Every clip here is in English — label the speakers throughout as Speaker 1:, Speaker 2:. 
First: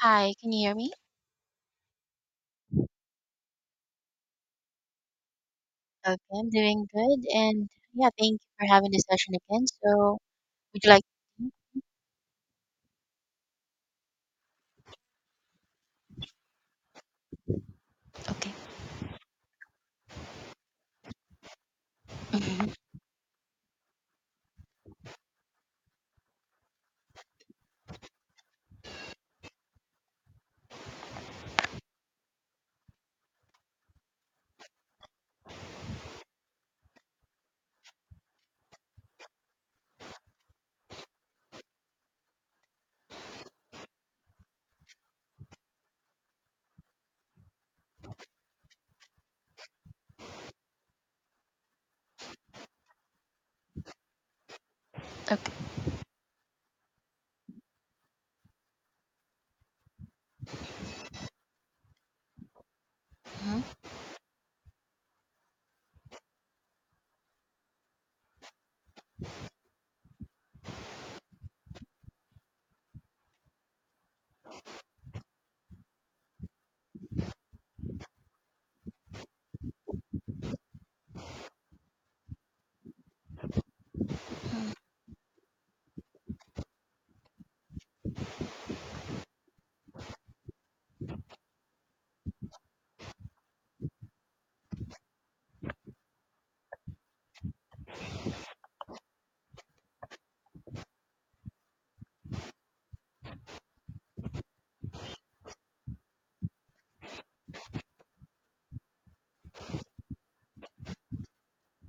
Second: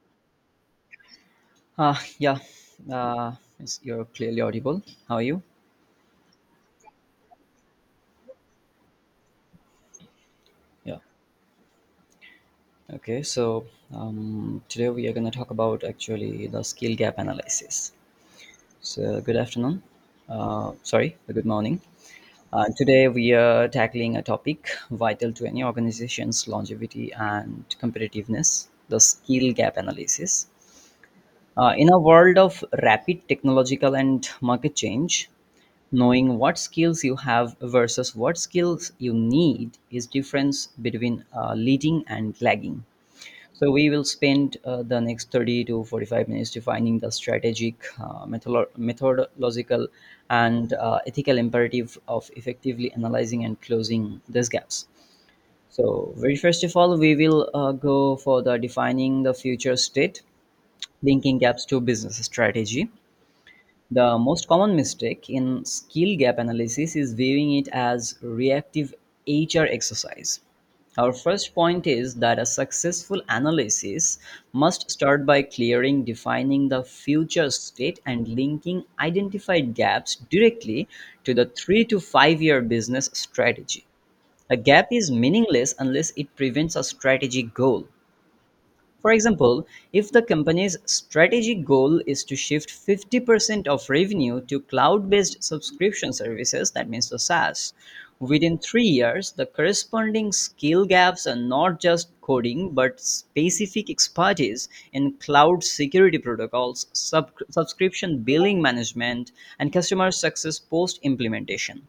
Speaker 1: Hi, can you hear me?
Speaker 2: Ah yeah, uh, it's- you're clearly audible. How are you?
Speaker 1: Okay, I'm doing good. And yeah, thank you for having this session again. So, would you
Speaker 2: Yeah.
Speaker 1: like?
Speaker 2: Okay, so today we are going to talk about actually the skill gap analysis.
Speaker 1: Okay.
Speaker 2: So, good afternoon. Good morning.
Speaker 1: Hmm.
Speaker 2: Today we are tackling a topic vital to any organization's longevity and competitiveness, the skill gap analysis. In a world of rapid technological and market change, knowing what skills you have versus what skills you need is difference between leading and lagging. So we will spend the next 30 to 45 minutes defining the strategic, methodological, and ethical imperative of effectively analyzing and closing these gaps.
Speaker 1: Okay.
Speaker 2: So very first of all, we will go for the defining the future state. Linking gaps to business strategy.
Speaker 1: Mm-hmm.
Speaker 2: The most common mistake in skill gap analysis is viewing it as reactive HR exercise. Our first point is that a successful analysis must start by clearing, defining the future state, and linking identified gaps directly to the 3 to 5 year business strategy. A gap is meaningless unless it prevents a strategic goal. For example, if the company's strategic goal is to shift 50% of revenue to cloud based subscription services, that means the SaaS, within 3 years, the corresponding skill gaps are not just coding but specific expertise in cloud security protocols, subscription billing management, and customer success post implementation.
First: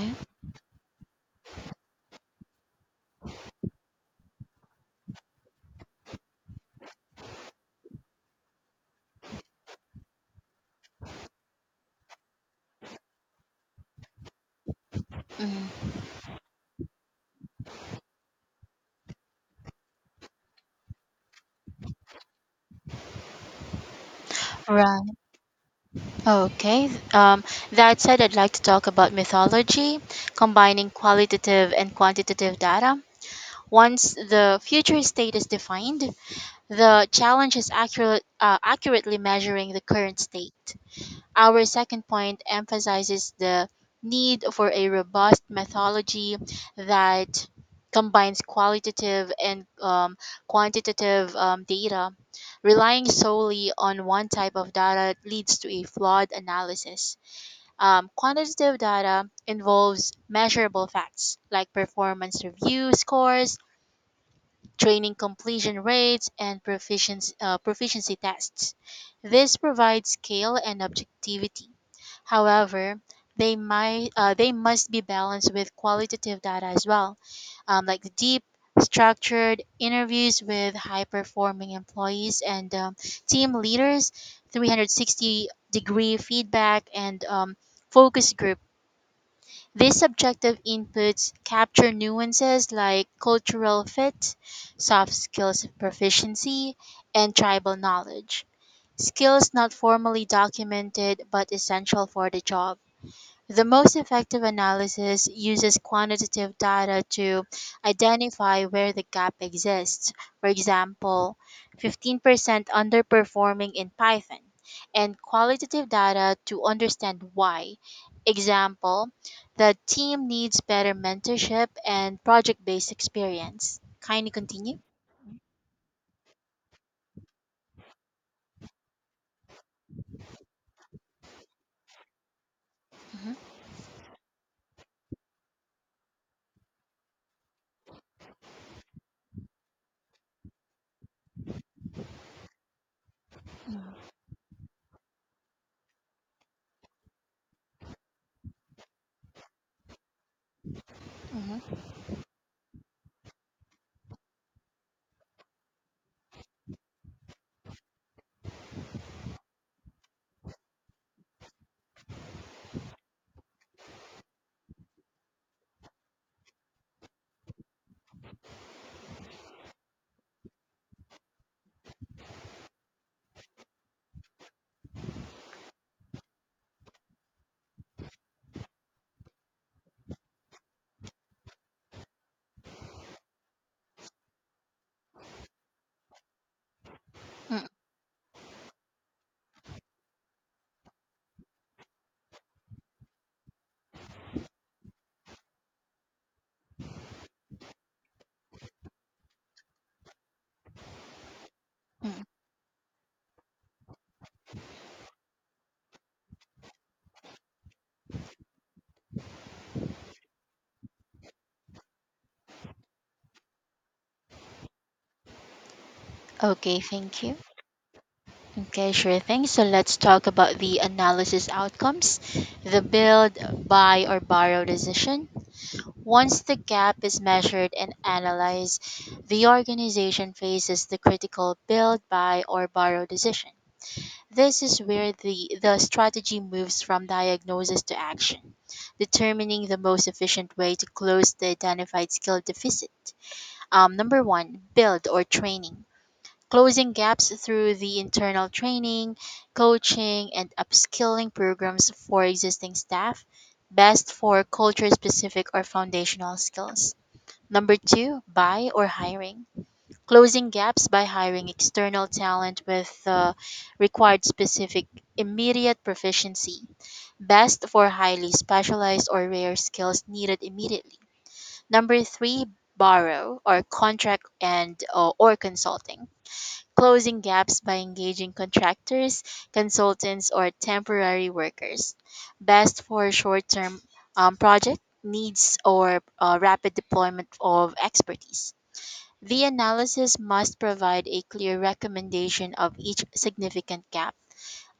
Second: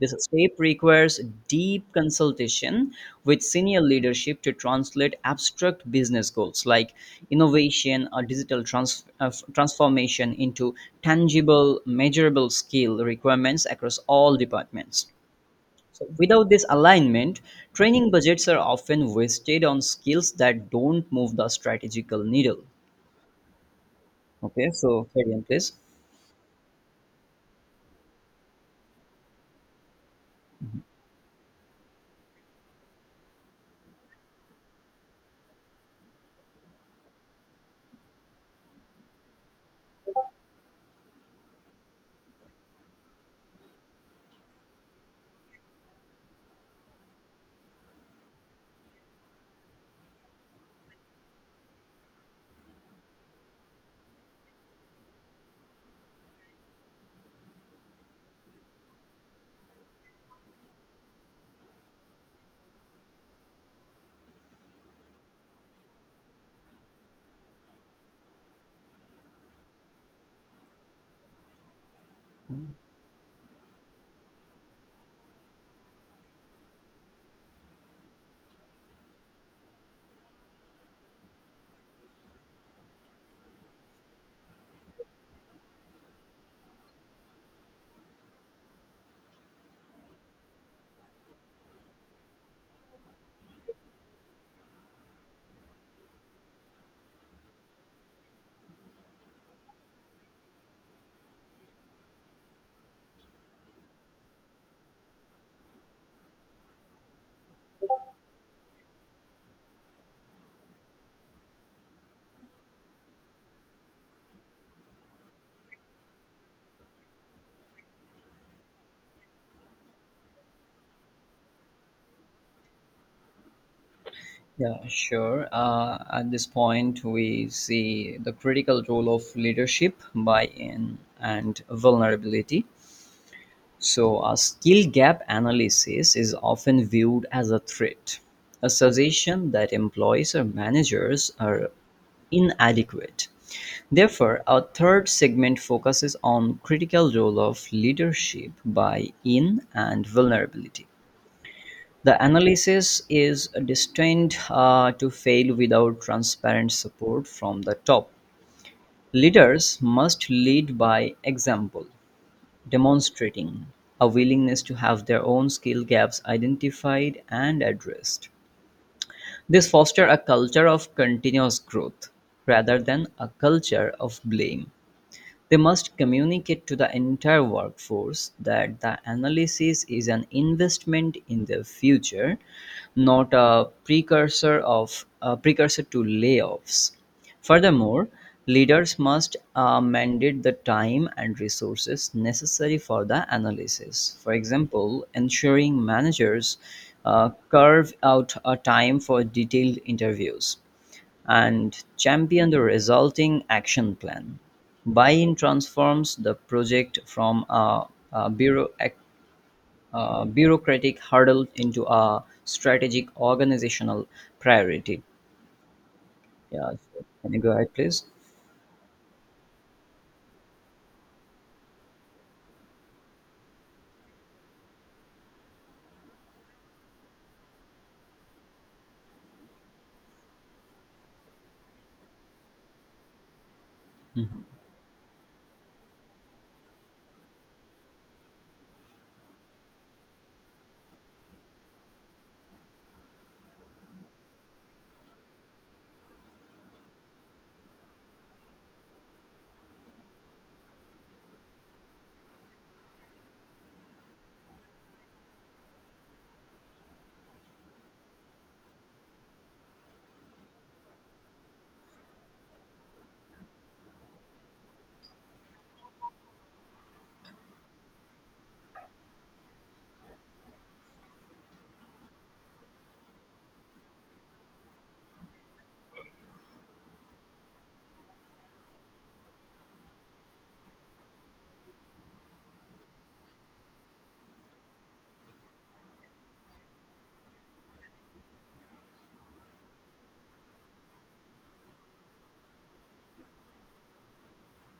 Speaker 2: This step requires deep consultation with senior leadership to translate abstract business goals like innovation or digital transformation into tangible, measurable skill requirements across all departments.
Speaker 1: Mhm.
Speaker 2: So without this alignment, training budgets are often wasted on skills that don't move the strategical needle. Okay,
Speaker 1: Right.
Speaker 2: so carry on, please.
Speaker 1: Okay. That said, I'd like to talk about mythology, combining qualitative and quantitative data. Once the future state is defined, the challenge is accurately measuring the current state. Our second point emphasizes the need for a robust methodology that combines qualitative and quantitative data. Relying solely on one type of data leads to a flawed analysis. Quantitative data involves measurable facts like performance review scores, training completion rates, and proficiency tests. This provides scale and objectivity. However, they must be balanced with qualitative data as well, like the deep, structured interviews with high performing employees and team leaders, 360-degree feedback, and focus groups these subjective inputs capture nuances like cultural fit, soft skills proficiency, and tribal knowledge, skills not formally documented but essential for the job. The most effective analysis uses quantitative data to identify where the gap exists. For example, 15% underperforming in Python, and qualitative data to understand why. Example, the team needs better mentorship and project based experience. Kindly continue.
Speaker 2: Yeah, sure. At this point, we see the critical role of leadership, buy in, and vulnerability.
Speaker 1: Mhm.
Speaker 2: So, a skill gap analysis is often viewed as a threat, a suggestion that employees or managers are inadequate. Therefore, our third segment focuses on critical role of leadership, buy in, and vulnerability.
Speaker 1: Mhm.
Speaker 2: The analysis is destined to fail without transparent support from the top. Leaders must lead by example, demonstrating a willingness to have their own skill gaps identified and addressed. This fosters a culture of continuous growth rather than a culture of blame. They must communicate to the entire workforce that the analysis is an investment in their future, not a precursor of a precursor to layoffs.
Speaker 1: Mm.
Speaker 2: Furthermore, leaders must mandate the time and resources necessary for the analysis. For example, ensuring managers carve out a time for detailed interviews and
Speaker 1: Mm.
Speaker 2: champion the resulting action plan. Buy-in transforms the project from a bureau, a bureaucratic hurdle into a strategic organizational priority. Yeah,
Speaker 1: Okay,
Speaker 2: so
Speaker 1: thank
Speaker 2: can
Speaker 1: you.
Speaker 2: you go ahead, please?
Speaker 1: Okay, sure thing. So let's talk about the analysis outcomes. The build, buy, or borrow decision. Once the gap is measured and analyzed, the organization faces the critical build, buy, or borrow decision.
Speaker 2: Mhm.
Speaker 1: This is where the strategy moves from diagnosis to action, determining the most efficient way to close the identified skill deficit. Number one, build or training closing gaps through the internal training, coaching, and upskilling programs for existing staff, best for culture specific or foundational skills. Number two, buy or hiring. Closing gaps by hiring external talent with the required specific immediate proficiency, best for highly specialized or rare skills needed immediately. Number three, borrow or contract and or consulting closing gaps by engaging contractors, consultants, or temporary workers. Best for short term project needs or rapid deployment of expertise. The analysis must provide a clear recommendation of each significant gap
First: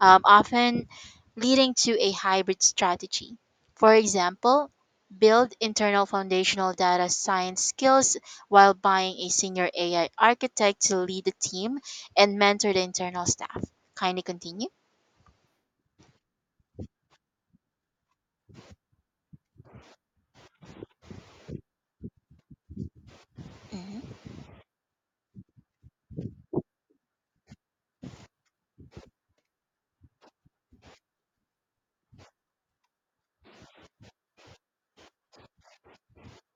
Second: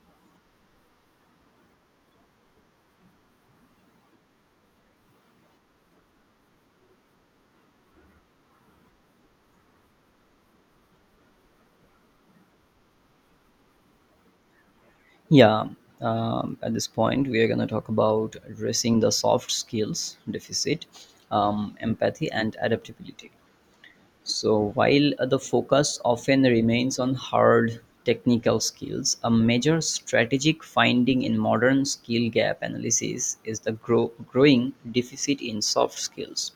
Speaker 1: often leading to a hybrid strategy. For example, build internal foundational data science skills while buying a senior AI architect to lead the team and mentor the internal staff. Kindly continue.
Speaker 2: Yeah, at this point, we are going to talk about addressing the soft skills deficit, empathy, and adaptability.
Speaker 1: Mm-hmm.
Speaker 2: So while the focus often remains on hard technical skills, a major strategic finding in modern skill gap analysis is the growing deficit in soft skills,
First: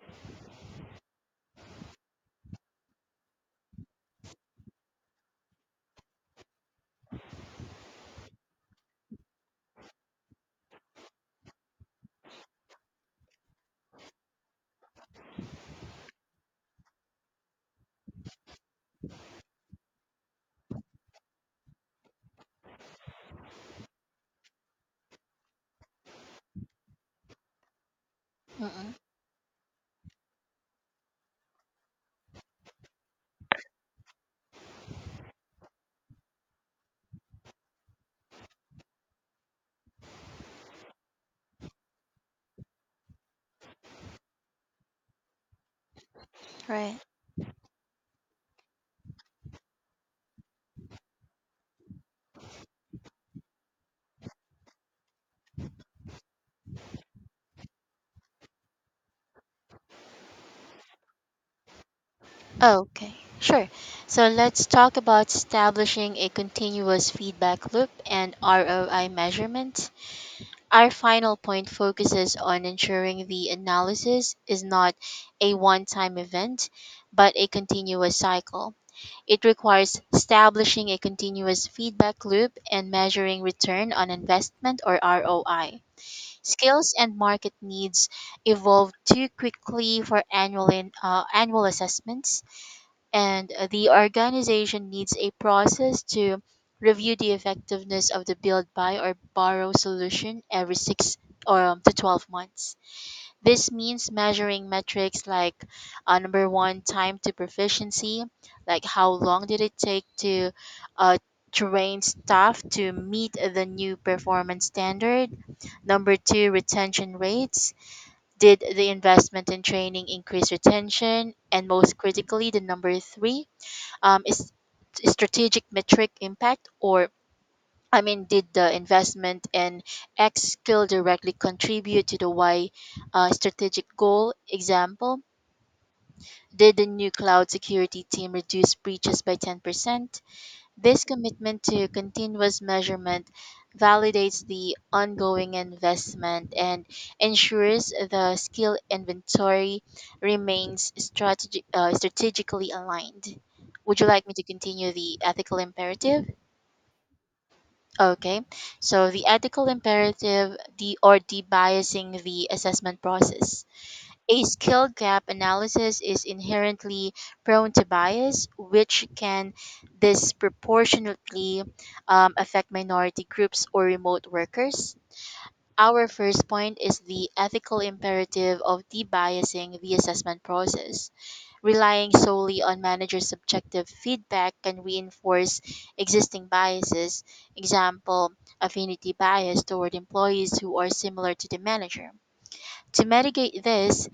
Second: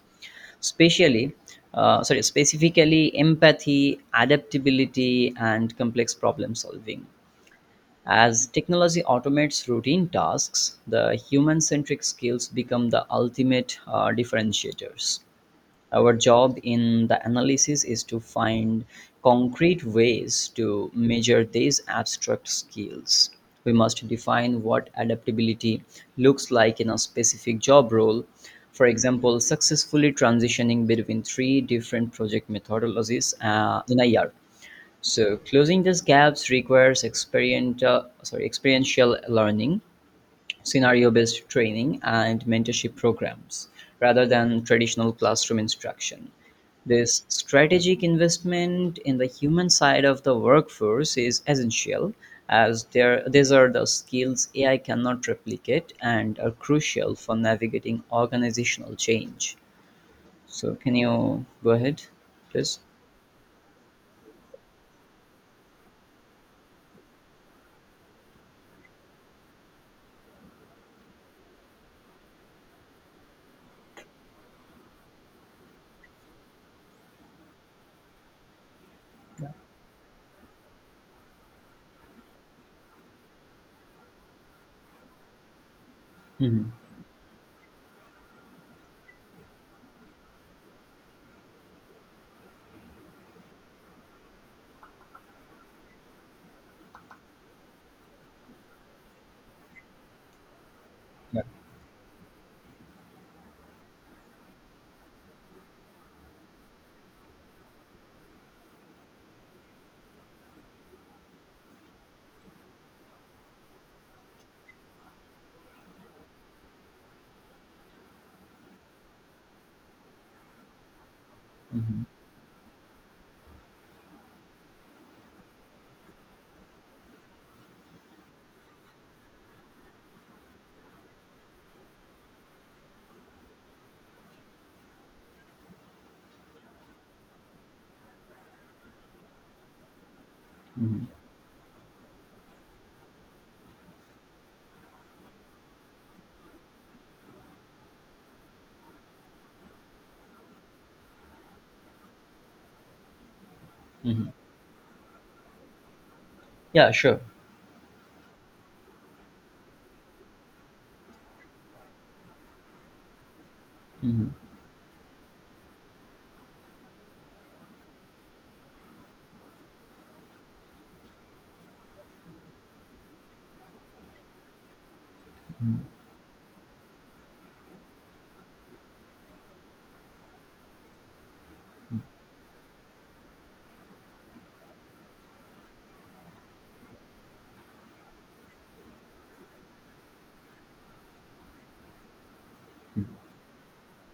Speaker 2: especially specifically empathy, adaptability, and complex problem solving. As technology automates routine tasks, the human centric skills become the ultimate differentiators. Our job in the analysis is to find concrete ways to measure these abstract skills. We must define what adaptability looks like in a specific job role. For
Speaker 1: Mm-hmm.
Speaker 2: example, successfully transitioning between three different project methodologies in a year. So closing these gaps requires experiential learning, scenario-based training, and mentorship programs rather than traditional classroom instruction.
Speaker 1: Right.
Speaker 2: This strategic investment in the human side of the workforce is essential, as these are the skills AI cannot replicate and are crucial for navigating organizational change. So, can you go ahead, please?
Speaker 1: Okay, sure. So let's talk about establishing a continuous feedback loop and ROI measurement. Our final point focuses on ensuring the analysis is not a one time event, but a continuous cycle. It requires establishing a continuous feedback loop and measuring return on investment or ROI.
Speaker 2: Hmm.
Speaker 1: Skills and market needs evolve too quickly for annual assessments and the organization needs a process to review the effectiveness of the build buy or borrow solution every 6
Speaker 2: Yeah.
Speaker 1: or to 12 months. This means measuring metrics like number one time to proficiency, like how long did it take to uh, train staff to meet the new performance standard. Number two, retention rates, did the investment in training increase retention? And most
Speaker 2: Hmm.
Speaker 1: critically, the number three is strategic metric impact, did the investment in X skill directly contribute to the Y strategic goal? Example, did the new cloud security team reduce breaches by 10%? This
Speaker 2: Hmm.
Speaker 1: commitment to continuous measurement validates the ongoing investment and ensures the skill inventory remains strategically aligned. Would you like
Speaker 2: Hmm.
Speaker 1: me to continue the ethical imperative?
Speaker 2: Yeah, sure.
Speaker 1: Okay. So the ethical imperative the or debiasing the assessment process.
Speaker 2: Hmm.
Speaker 1: A skill gap analysis is inherently prone to bias, which can disproportionately affect minority groups or remote workers.
Speaker 2: Hmm.
Speaker 1: Our first point is the ethical imperative of debiasing the assessment process. Relying solely on managers' subjective feedback can reinforce existing biases, example, affinity bias toward employees who are similar to the manager. To mitigate this,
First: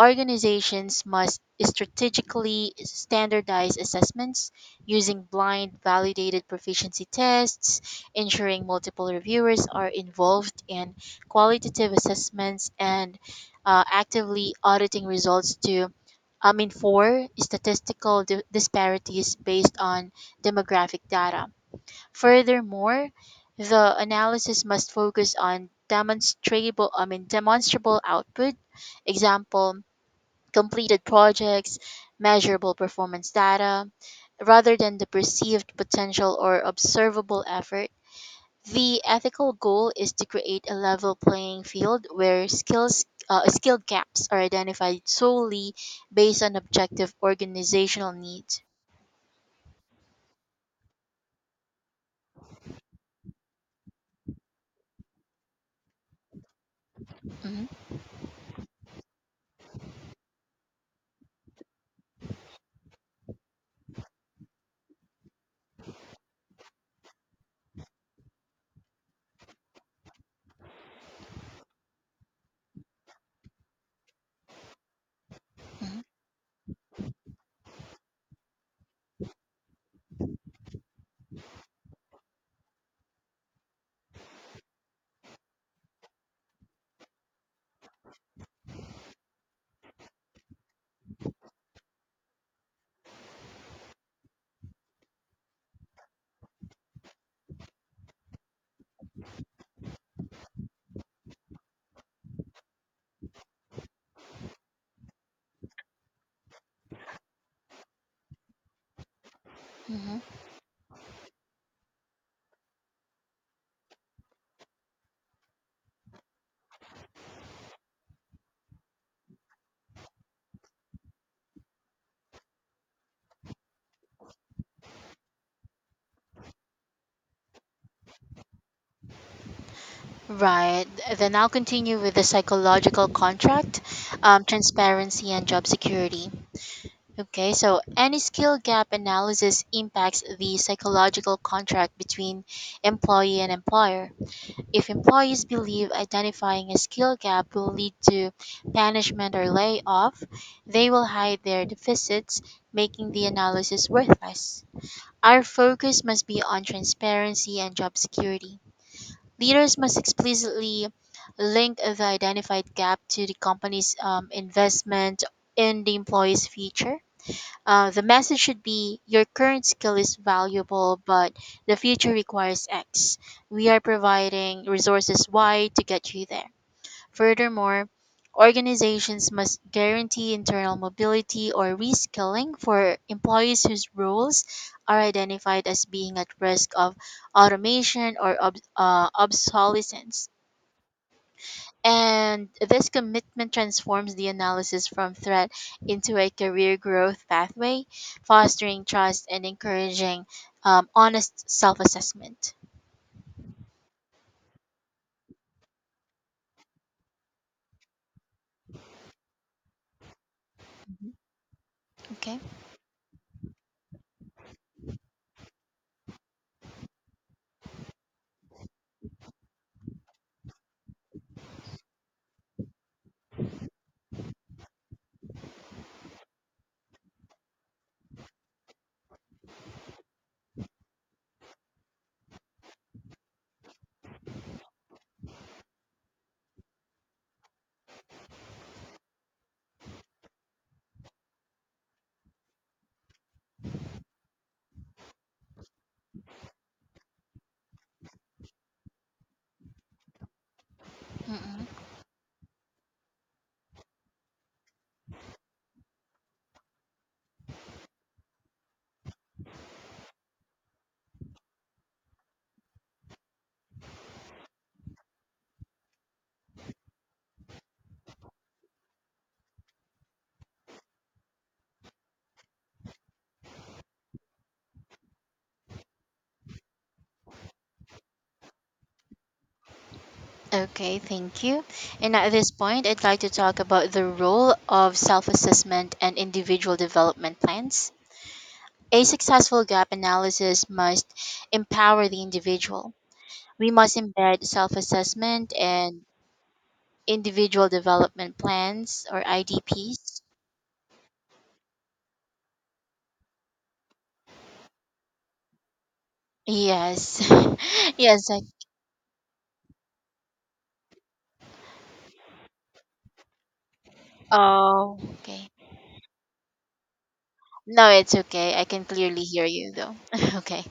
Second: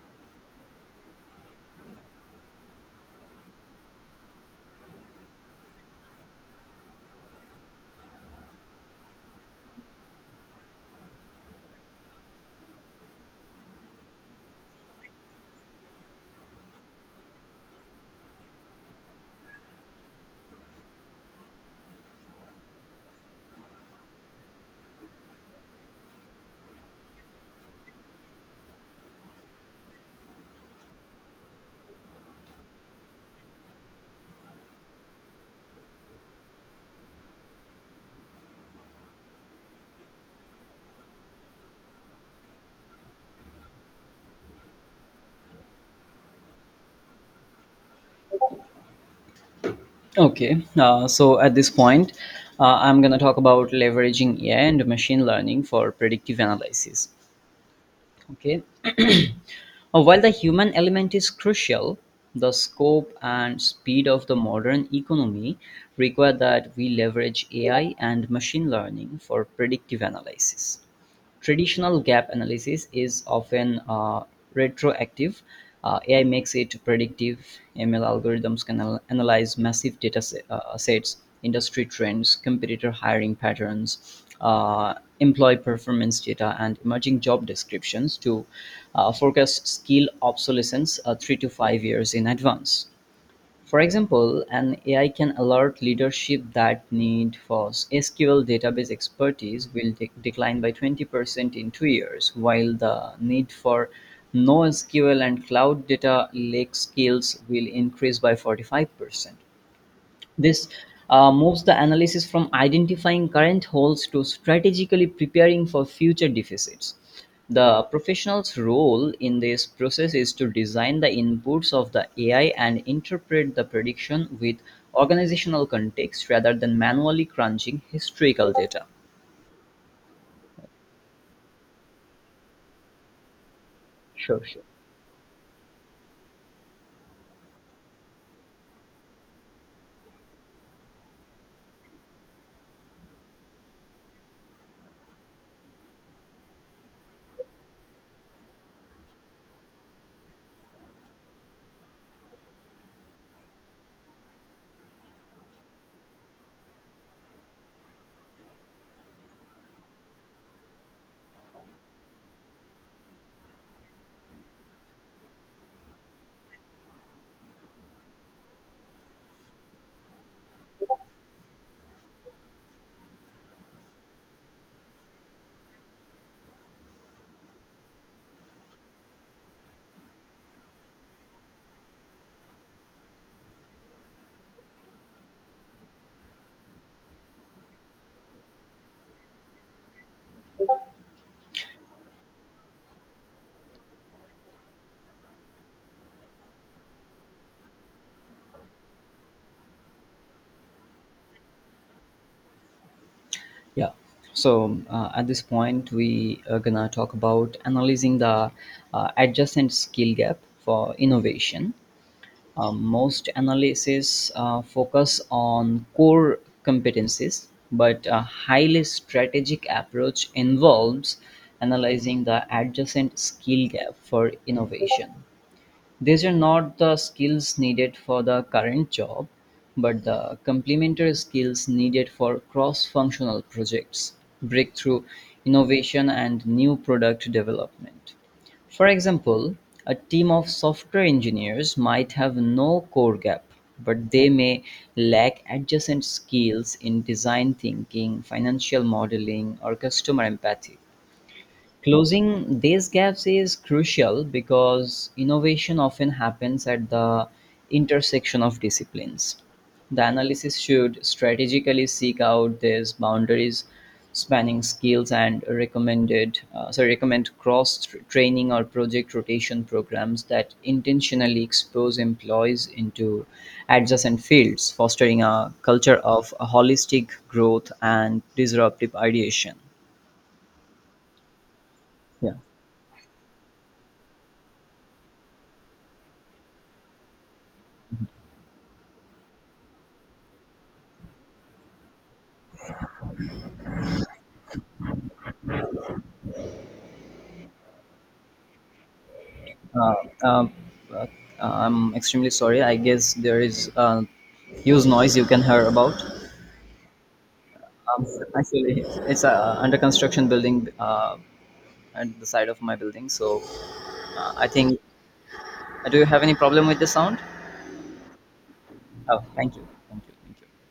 Speaker 1: organizations must strategically standardize assessments using blind validated proficiency tests, ensuring multiple reviewers are involved in qualitative assessments, and actively auditing results for statistical disparities based on demographic data. Furthermore, the analysis must focus on demonstrable output. Example, completed projects, measurable performance data, rather than the perceived potential or observable effort. The ethical goal is to create a level playing field where skill gaps are identified solely based on objective organizational needs.
Speaker 2: Okay, so at this point, I'm going to talk about leveraging AI and machine learning for predictive analysis.
Speaker 1: Mhm.
Speaker 2: Okay. While the human element is crucial, the scope and speed of the modern economy require that we leverage AI and machine learning for predictive analysis. Traditional gap analysis is often retroactive.
Speaker 1: Mhm.
Speaker 2: AI makes it predictive. ML algorithms can analyze massive sets, industry trends, competitor hiring patterns, employee performance data, and emerging job descriptions to forecast skill obsolescence 3 to 5 years in advance. For example, an AI can alert leadership that need for SQL database expertise will decline by 20% in 2 years, while the need for NoSQL and cloud data lake skills will increase by 45%.
Speaker 1: Mhm.
Speaker 2: This moves the analysis from identifying current holes to strategically preparing for future deficits. The professional's role in this process is to design the inputs of the AI and interpret the prediction with organizational context rather than manually crunching historical data.
Speaker 1: Right. Then I'll continue with the psychological contract,
Speaker 2: Sure, sure.
Speaker 1: transparency, and job security. Okay, so any skill gap analysis impacts the psychological contract between employee and employer. If employees believe identifying a skill gap will lead to banishment or layoff, they will hide their deficits, making the analysis worthless. Our focus must be on transparency and job security. Leaders must explicitly link the identified gap to the company's investment in the employee's future. The message should be your current skill is valuable, but the future requires X. We are providing resources Y to get you there. Furthermore, organizations must guarantee internal mobility or reskilling for employees whose roles are identified as being at risk of automation or obsolescence. And this commitment transforms the analysis from threat into a career growth pathway, fostering trust and encouraging honest self assessment.
Speaker 2: Yeah. So at this point, we are gonna talk about analyzing the adjacent skill gap for
Speaker 1: Mhm.
Speaker 2: innovation.
Speaker 1: Okay.
Speaker 2: Most analyses focus on core competencies, but a highly strategic approach involves analyzing the adjacent skill gap for innovation. These are not the skills needed for the current job, but the complementary skills needed for cross functional projects, breakthrough innovation, and new product development. For example, a team of software engineers might have no core gap, but they may lack adjacent skills in design thinking, financial modeling, or customer empathy.
Speaker 1: Mm-mm.
Speaker 2: Closing these gaps is crucial because innovation often happens at the intersection of disciplines. The analysis should strategically seek out these boundaries spanning skills and recommend training or project rotation programs that intentionally expose employees into adjacent fields fostering a culture of holistic growth and disruptive ideation.
Speaker 1: Okay, thank you. And at
Speaker 2: Yeah.
Speaker 1: this point, I'd like to talk about the role of self assessment and individual development plans. A successful gap analysis must empower the individual. We must embed self assessment and individual development plans or
Speaker 2: uh,
Speaker 1: IDPs.
Speaker 2: um, uh, I'm extremely sorry. I guess there is huge noise you can hear about.
Speaker 1: Yes.
Speaker 2: Um,
Speaker 1: yes, I
Speaker 2: Actually, it's a under construction building at the side of my building. So I think.
Speaker 1: oh okay.
Speaker 2: Do you have any problem with the sound?
Speaker 1: No, it's okay. I can
Speaker 2: Oh,
Speaker 1: clearly hear
Speaker 2: thank you,
Speaker 1: you though.
Speaker 2: thank you, thank you.
Speaker 1: Okay.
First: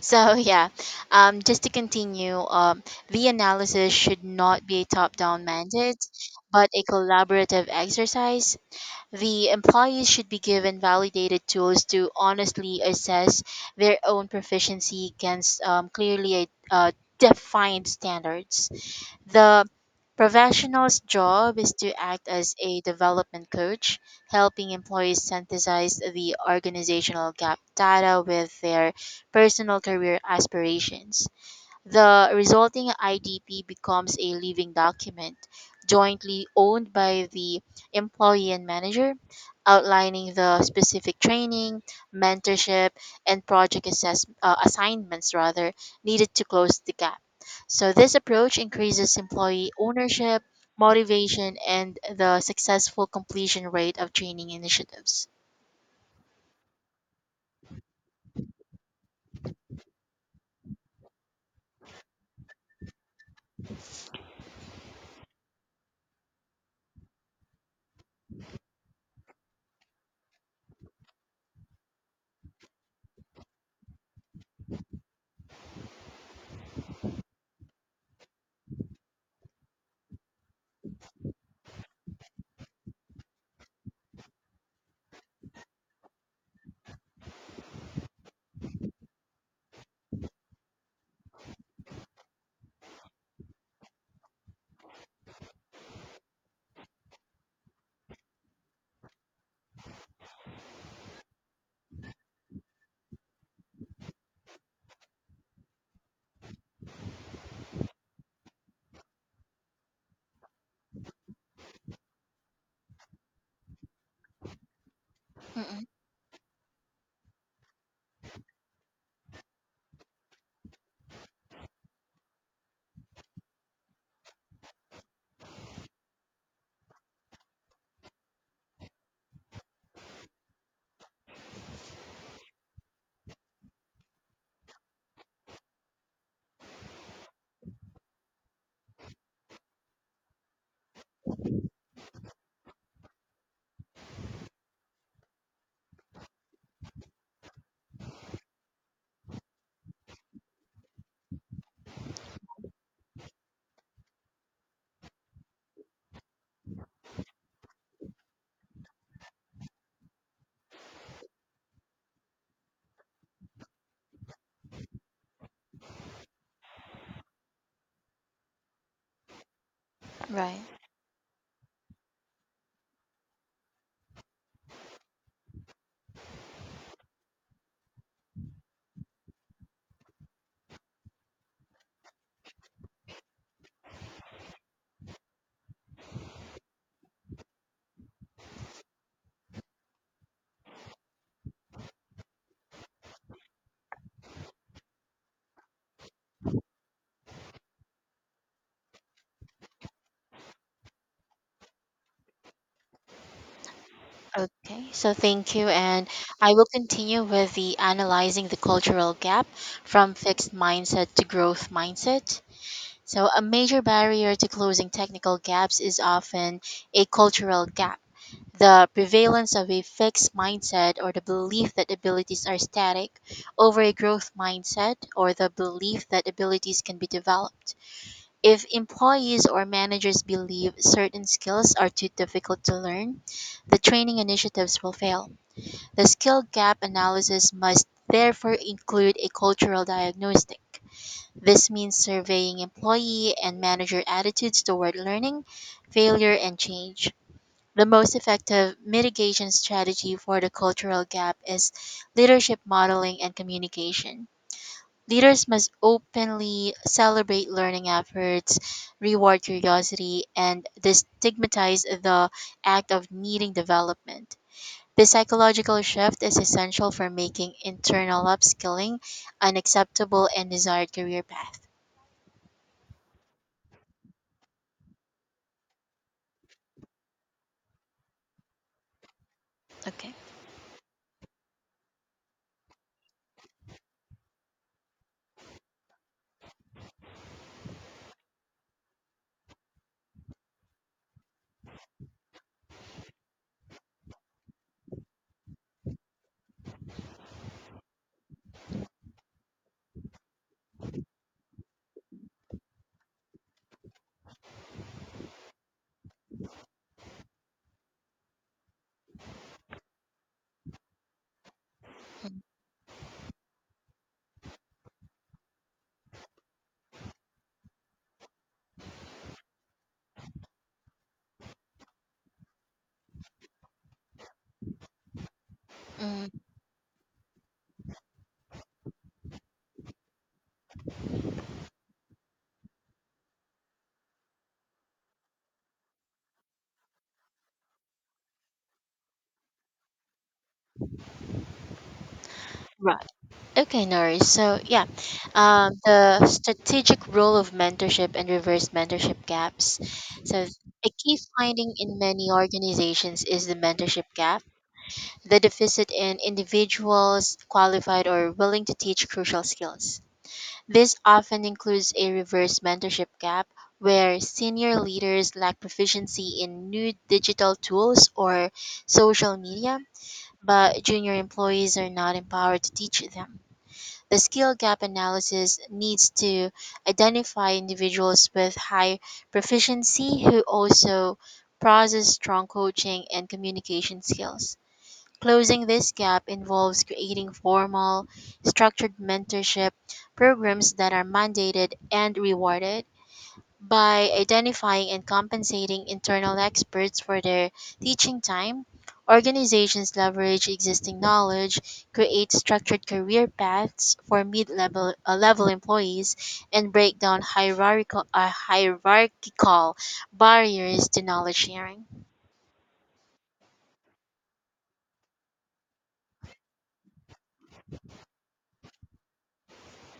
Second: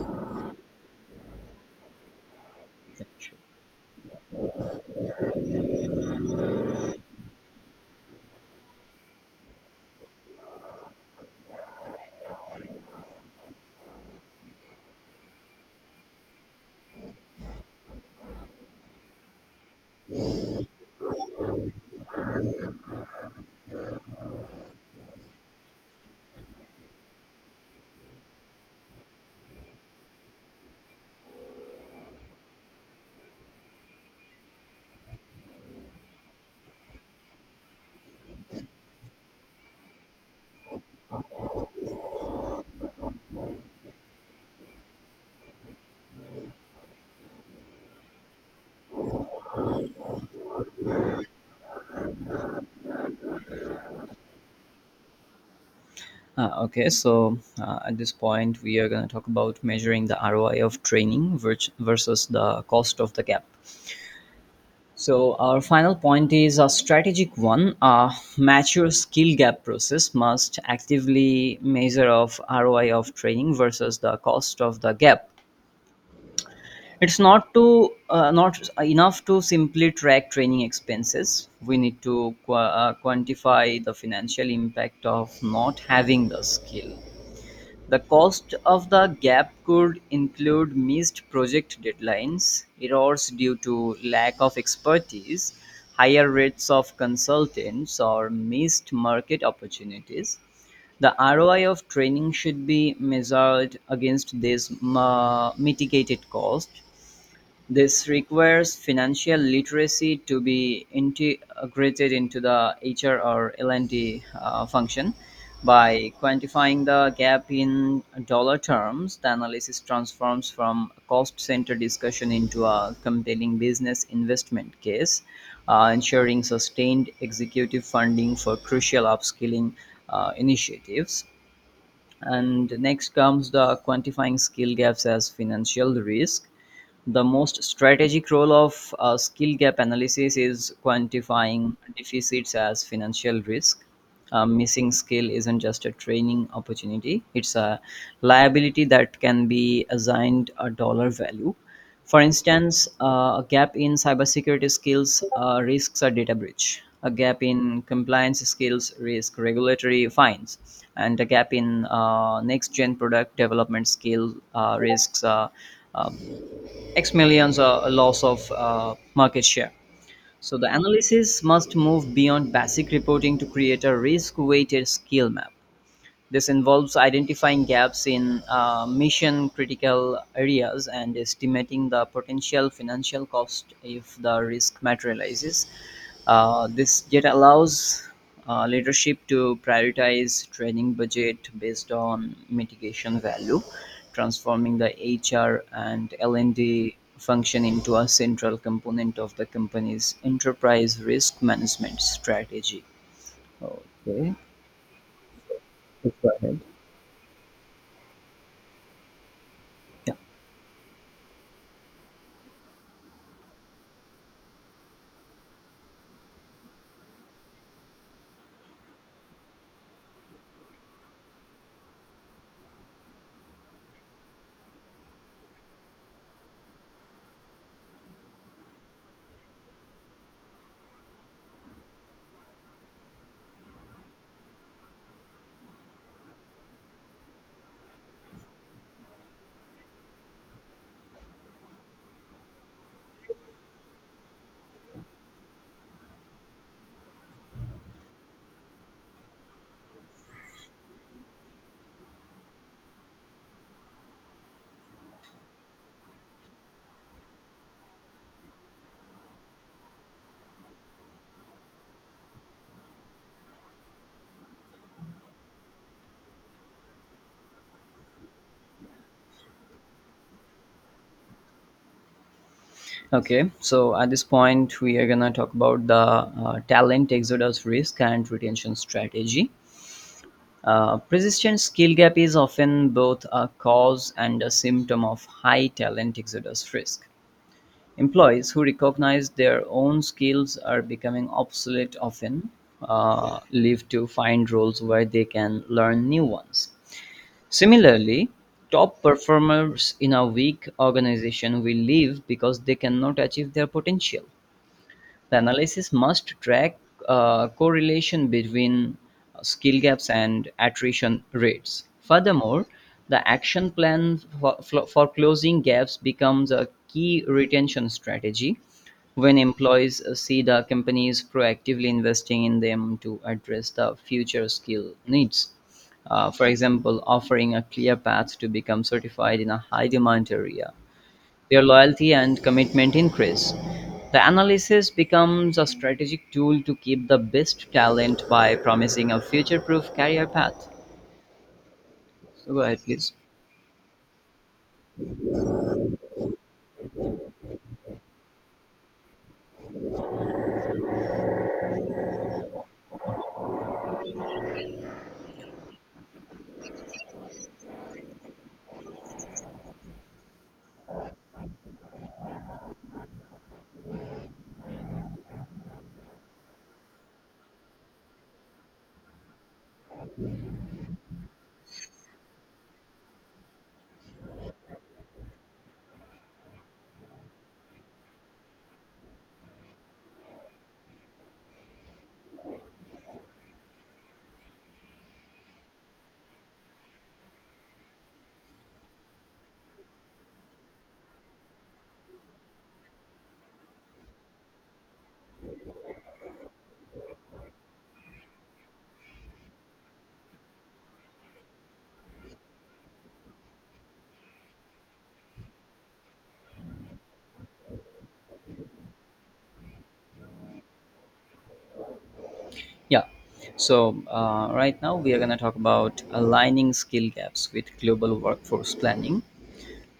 Speaker 1: So yeah. Just to continue,
Speaker 2: Yeah,
Speaker 1: the
Speaker 2: sure.
Speaker 1: analysis should not be a top down mandate, but a collaborative exercise. The employees should be given validated tools to honestly assess their own proficiency against clearly defined standards. The professional's job is to act as a development coach, helping employees synthesize the organizational gap data with their personal career aspirations. The resulting IDP becomes a living document, jointly owned by the employee and manager, outlining the specific training, mentorship, and assignments rather needed to close the gap. So this approach increases employee ownership, motivation, and the successful completion rate of training initiatives.
Speaker 2: Okay, so at this point, we are going to talk about measuring the ROI of training versus the cost of the gap. So, our final point is a strategic one. A mature skill gap process must actively measure of ROI of training versus the cost of the gap. It's not enough to simply track training expenses. We need to quantify the financial impact of not having the skill. The cost of the gap could include missed project deadlines, errors due to lack of expertise, higher rates of consultants, or missed market opportunities. The ROI of training should be measured against this mitigated cost. This requires financial literacy to be integrated into the HR or L&D function.
Speaker 1: Mm-mm.
Speaker 2: By quantifying the gap in dollar terms, the analysis transforms from a cost center discussion into a compelling business investment case, ensuring sustained executive funding for crucial upskilling initiatives. And next comes the quantifying skill gaps as financial risk, the most strategic role of skill gap analysis is quantifying deficits as financial risk. A missing skill isn't just a training opportunity, it's a liability that can be assigned a dollar value. For instance, a gap in cybersecurity skills risks a data breach. A gap in compliance skills risk regulatory fines, and a gap in next-gen product development skill risks uh, X millions are a loss of market share. So
Speaker 1: Right.
Speaker 2: the analysis must move beyond basic reporting to create a risk weighted skill map. This involves identifying gaps in mission critical areas and estimating the potential financial cost if the risk materializes. This data allows leadership to prioritize training budget based on mitigation value, transforming the HR and L&D function into a central component of the company's enterprise risk management strategy. Okay,
Speaker 1: Okay, so thank you. And
Speaker 2: please go
Speaker 1: I
Speaker 2: ahead.
Speaker 1: will continue with the analyzing the cultural gap from fixed mindset to growth mindset. So, a major barrier to closing technical gaps is often a cultural gap. The prevalence of a fixed mindset or the belief that abilities are static over a growth mindset or the belief that abilities can be developed. If employees or managers believe certain skills are too difficult to learn, the training initiatives will fail. The skill gap analysis must therefore include a cultural diagnostic. This means surveying employee and manager attitudes toward learning, failure, and change. The most effective mitigation strategy for the cultural gap is leadership modeling and communication. Leaders must openly celebrate learning efforts, reward curiosity, and destigmatize the act of needing development. The psychological shift is essential for making internal upskilling an acceptable and desired career path.
Speaker 2: Okay, so at this point, we are gonna talk about the talent exodus risk and retention strategy.
Speaker 1: Okay.
Speaker 2: Persistent skill gap is often both a cause and a symptom of high talent exodus risk. Employees who recognize their own skills are becoming obsolete often live to find roles where they can learn new ones. Similarly, top performers in a weak organization will leave because they cannot achieve their potential. The analysis must track correlation between skill gaps and attrition rates. Furthermore, the action plan for closing gaps becomes a key retention strategy when employees see the companies proactively investing in them to address the future skill needs.
Speaker 1: Mm.
Speaker 2: For example, offering a clear path to become certified in a high demand area, their loyalty and commitment increase. The analysis becomes a strategic tool to keep the best talent by promising a future proof career path. So go ahead,
Speaker 1: Right.
Speaker 2: please.
Speaker 1: Okay, Nori. So, yeah, the strategic role of mentorship and reverse mentorship gaps. So, a key finding in many organizations is the mentorship gap, the deficit in individuals qualified or willing to teach crucial skills. This often includes a reverse mentorship gap, where senior leaders lack proficiency in new digital tools or social media, but junior employees are not empowered to teach them. The skill gap analysis needs to identify individuals with high proficiency who also process strong coaching and communication skills. Closing this gap involves creating formal, structured mentorship programs that are mandated and rewarded by identifying and compensating internal experts for their teaching time. Organizations leverage existing knowledge, create structured career paths for mid-level level employees, and break down hierarchical barriers to knowledge sharing.
Speaker 2: Yeah. So, right now we are going to talk about aligning skill gaps with global workforce planning.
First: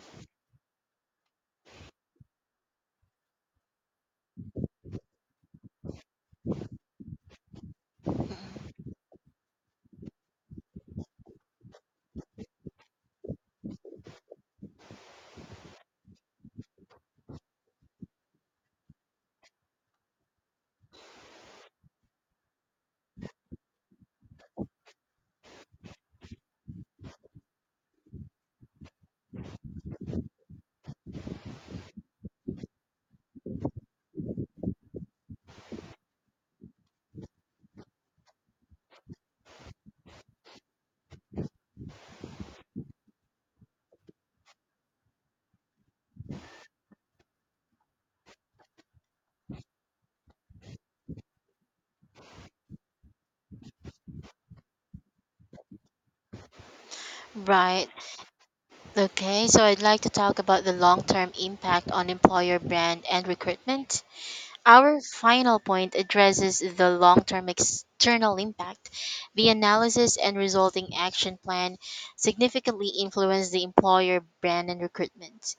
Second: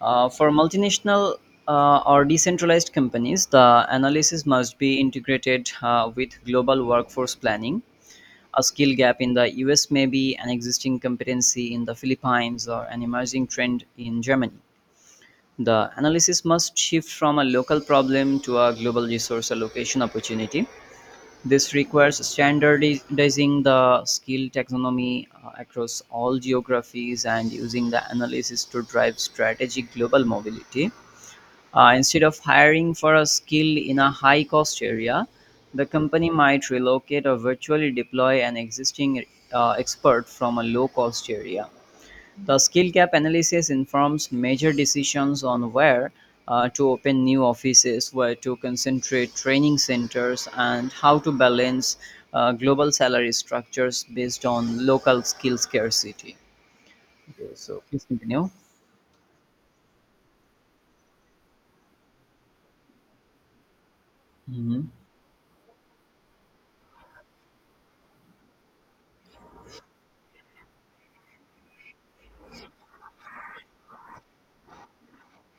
Speaker 2: For multinational or decentralized companies, the analysis must be integrated with global workforce planning. A skill gap in the US may be an existing competency in the Philippines or an emerging trend in Germany. The analysis must shift from a local problem to a global resource allocation opportunity. This requires standardizing the skill taxonomy across all geographies and using the analysis to drive strategic global mobility. Instead of hiring for a skill in a high cost area, the company might relocate or virtually deploy an existing expert from a low cost area. The skill gap analysis informs major decisions on where to open new offices, where to concentrate training centers, and how to balance global salary structures based on local skill scarcity. Okay, so
Speaker 1: Right.
Speaker 2: please continue.
Speaker 1: Okay, so I'd like to talk about the long term impact on employer brand and recruitment.
Speaker 2: Mhm.
Speaker 1: Our final point addresses the long term external impact. The analysis and resulting action plan significantly influence the employer brand and recruitment.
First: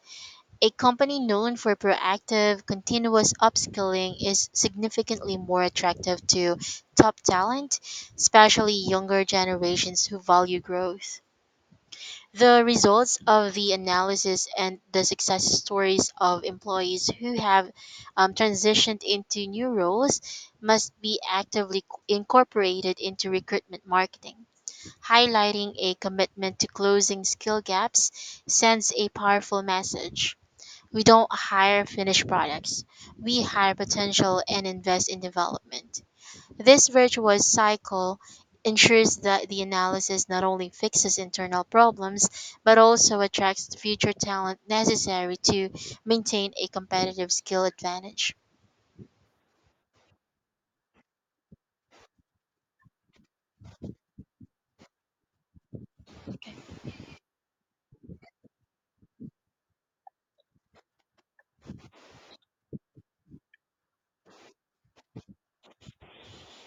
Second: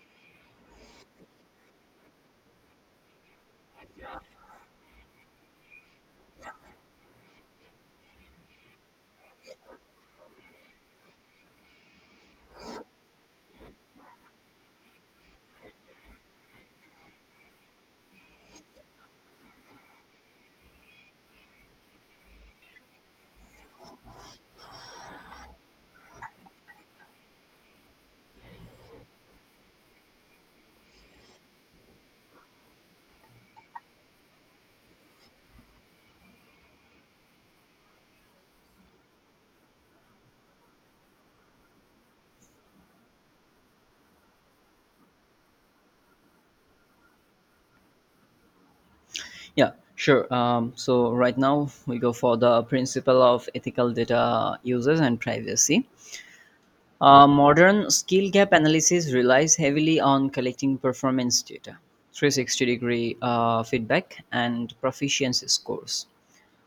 Speaker 1: A company known for proactive, continuous upskilling is significantly more attractive to top talent, especially younger generations who value growth. The results of the analysis and the success stories of employees who have transitioned into new roles must be incorporated into recruitment marketing. Highlighting a commitment to closing skill gaps sends a powerful message. We don't hire finished products, we hire potential and invest in development. This virtuous cycle ensures that the analysis not only fixes internal problems, but also attracts the future talent necessary to maintain a competitive skill advantage.
Speaker 2: Yeah, sure. So right now we go for the principle of ethical data users and privacy.
Speaker 1: Okay.
Speaker 2: Modern skill gap analysis relies heavily on collecting performance data, 360 degree feedback, and proficiency scores,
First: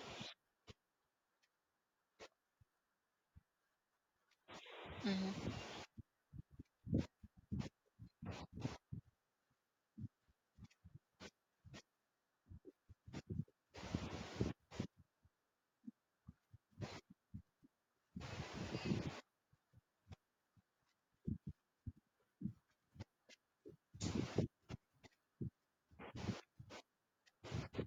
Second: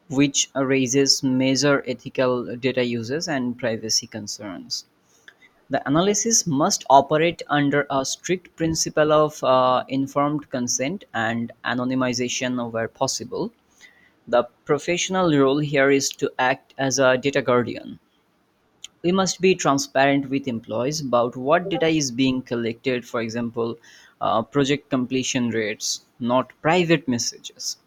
Speaker 2: which raises major ethical data uses and privacy concerns.
Speaker 1: Mhm.
Speaker 2: The analysis must operate under a strict principle of informed consent and anonymization where possible, the professional role here is to act as a data guardian. We must be transparent with employees about what data is being collected, for example, project completion rates, not private messages,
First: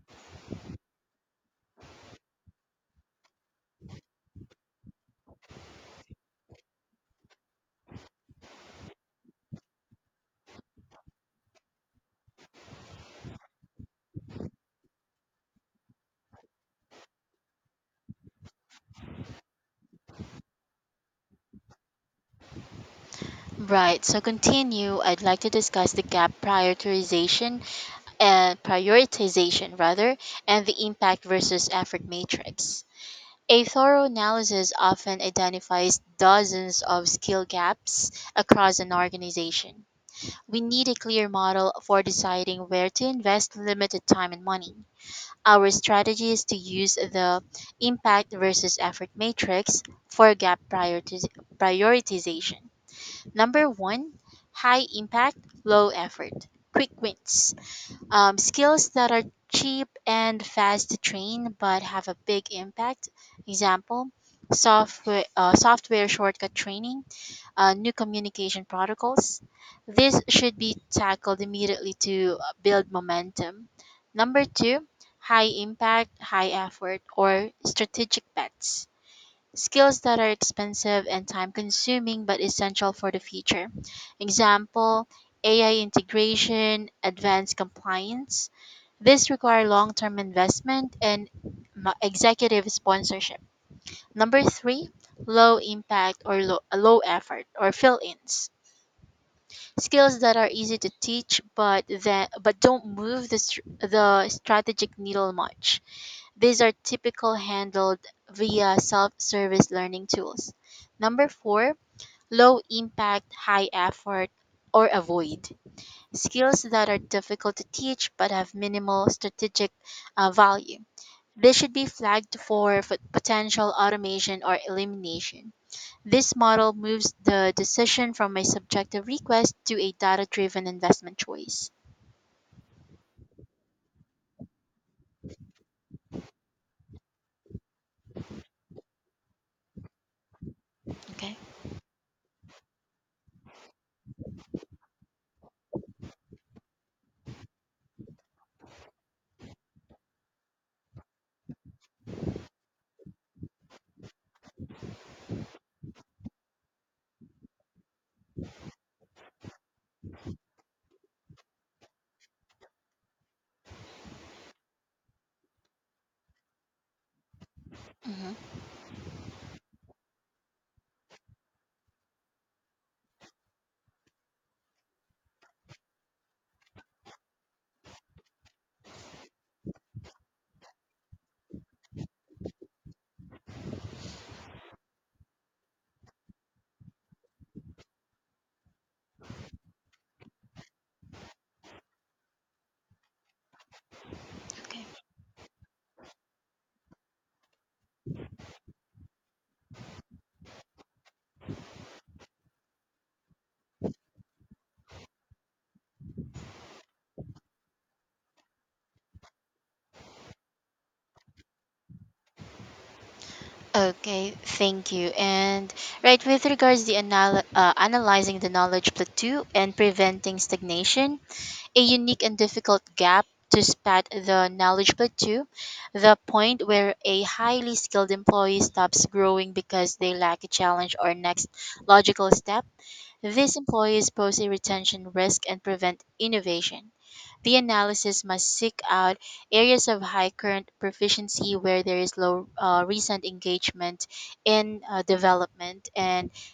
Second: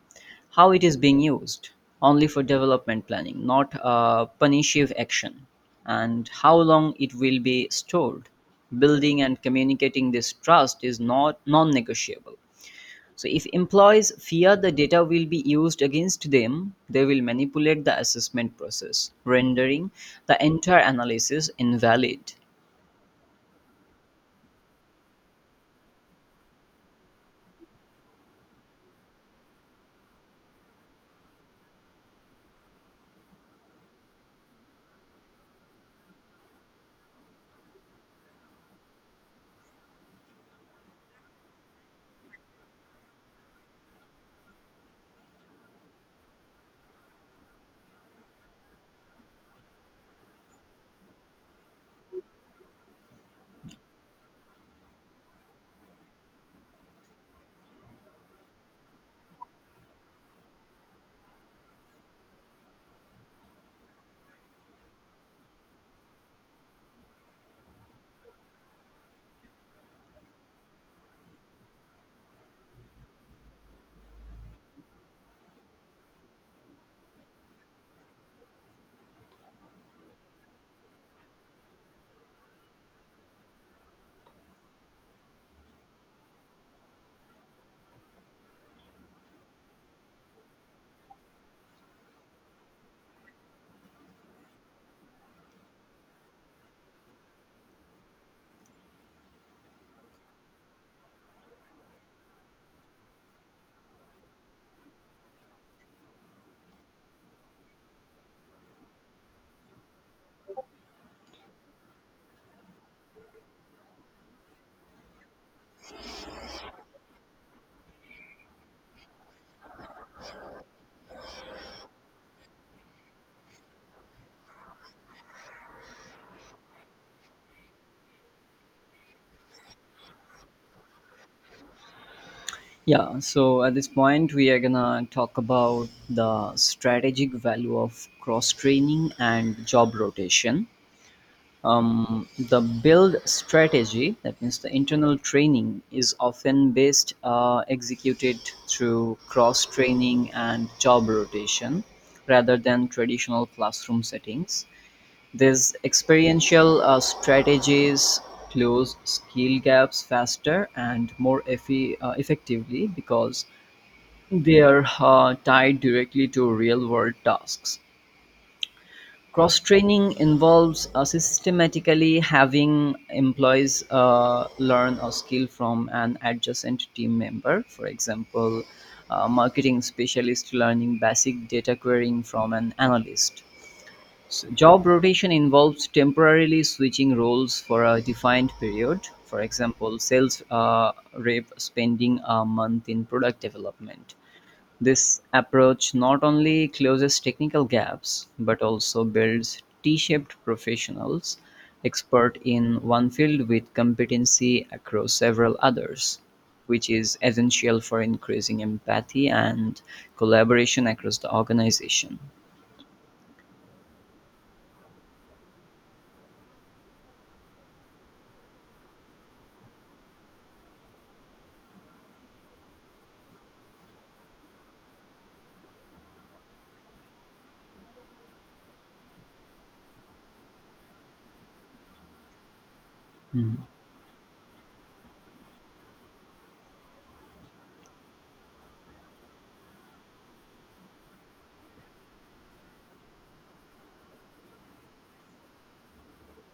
Speaker 2: how it is being used, only for development planning, not punitive action, and how long it will be stored. Building and communicating this trust is not non negotiable. So if employees fear the data will be used against them, they will manipulate the assessment process, rendering the entire analysis invalid.
Speaker 1: Right. So continue. I'd like to discuss the gap prioritization and prioritization rather, and the impact versus effort matrix. A thorough analysis often identifies dozens of skill gaps across an organization. We need a clear model for deciding where to invest limited time and money. Our strategy is to use the impact versus effort matrix for prioritization. Number one, high impact, low effort, quick wins, skills that are cheap and fast to train but have a big impact. Example, software shortcut training new communication protocols. This should be tackled immediately to build momentum. Number two, high impact, high effort, or strategic bets. Skills that are expensive and time consuming but essential for the future. Example, AI integration, advanced compliance. This require long-term investment and executive sponsorship. Number three, low impact or low effort or fill-ins. Skills that are easy to teach but don't move the strategic needle much. These are typical handled via self-service learning tools. Number 4, low impact, high effort or avoid. Skills that are difficult to teach but have minimal strategic value. They should be flagged for potential automation or elimination. This model moves the decision from a subjective request to a data driven investment choice.
Speaker 2: Yeah, so at this point, we are gonna talk about the strategic value of cross training and job rotation.
Speaker 1: Okay.
Speaker 2: The build strategy, that means the internal training, is often based executed through cross training and job rotation rather than traditional classroom settings. These experiential strategies close skill gaps faster and more effectively because they are tied directly to real world tasks.
Speaker 1: Mm-hmm.
Speaker 2: Cross-training involves systematically having employees learn a skill from an adjacent team member. For example, a marketing specialist learning basic data querying from an analyst. So job rotation involves temporarily switching roles for a defined period. For example, sales rep spending a month in product development.
Speaker 1: Okay.
Speaker 2: This approach not only closes technical gaps, but also builds T-shaped professionals, expert in one field with competency across several others, which is essential for increasing empathy and collaboration across the organization.
Speaker 1: Okay, thank you. And right with regards to analyzing the knowledge plateau and preventing stagnation, a unique and difficult gap to spot the knowledge plateau, the point where a highly skilled employee stops growing because they lack a challenge or next logical step. These employees pose a retention risk and prevent innovation. The analysis must seek out areas of high current proficiency where there is low recent engagement in development and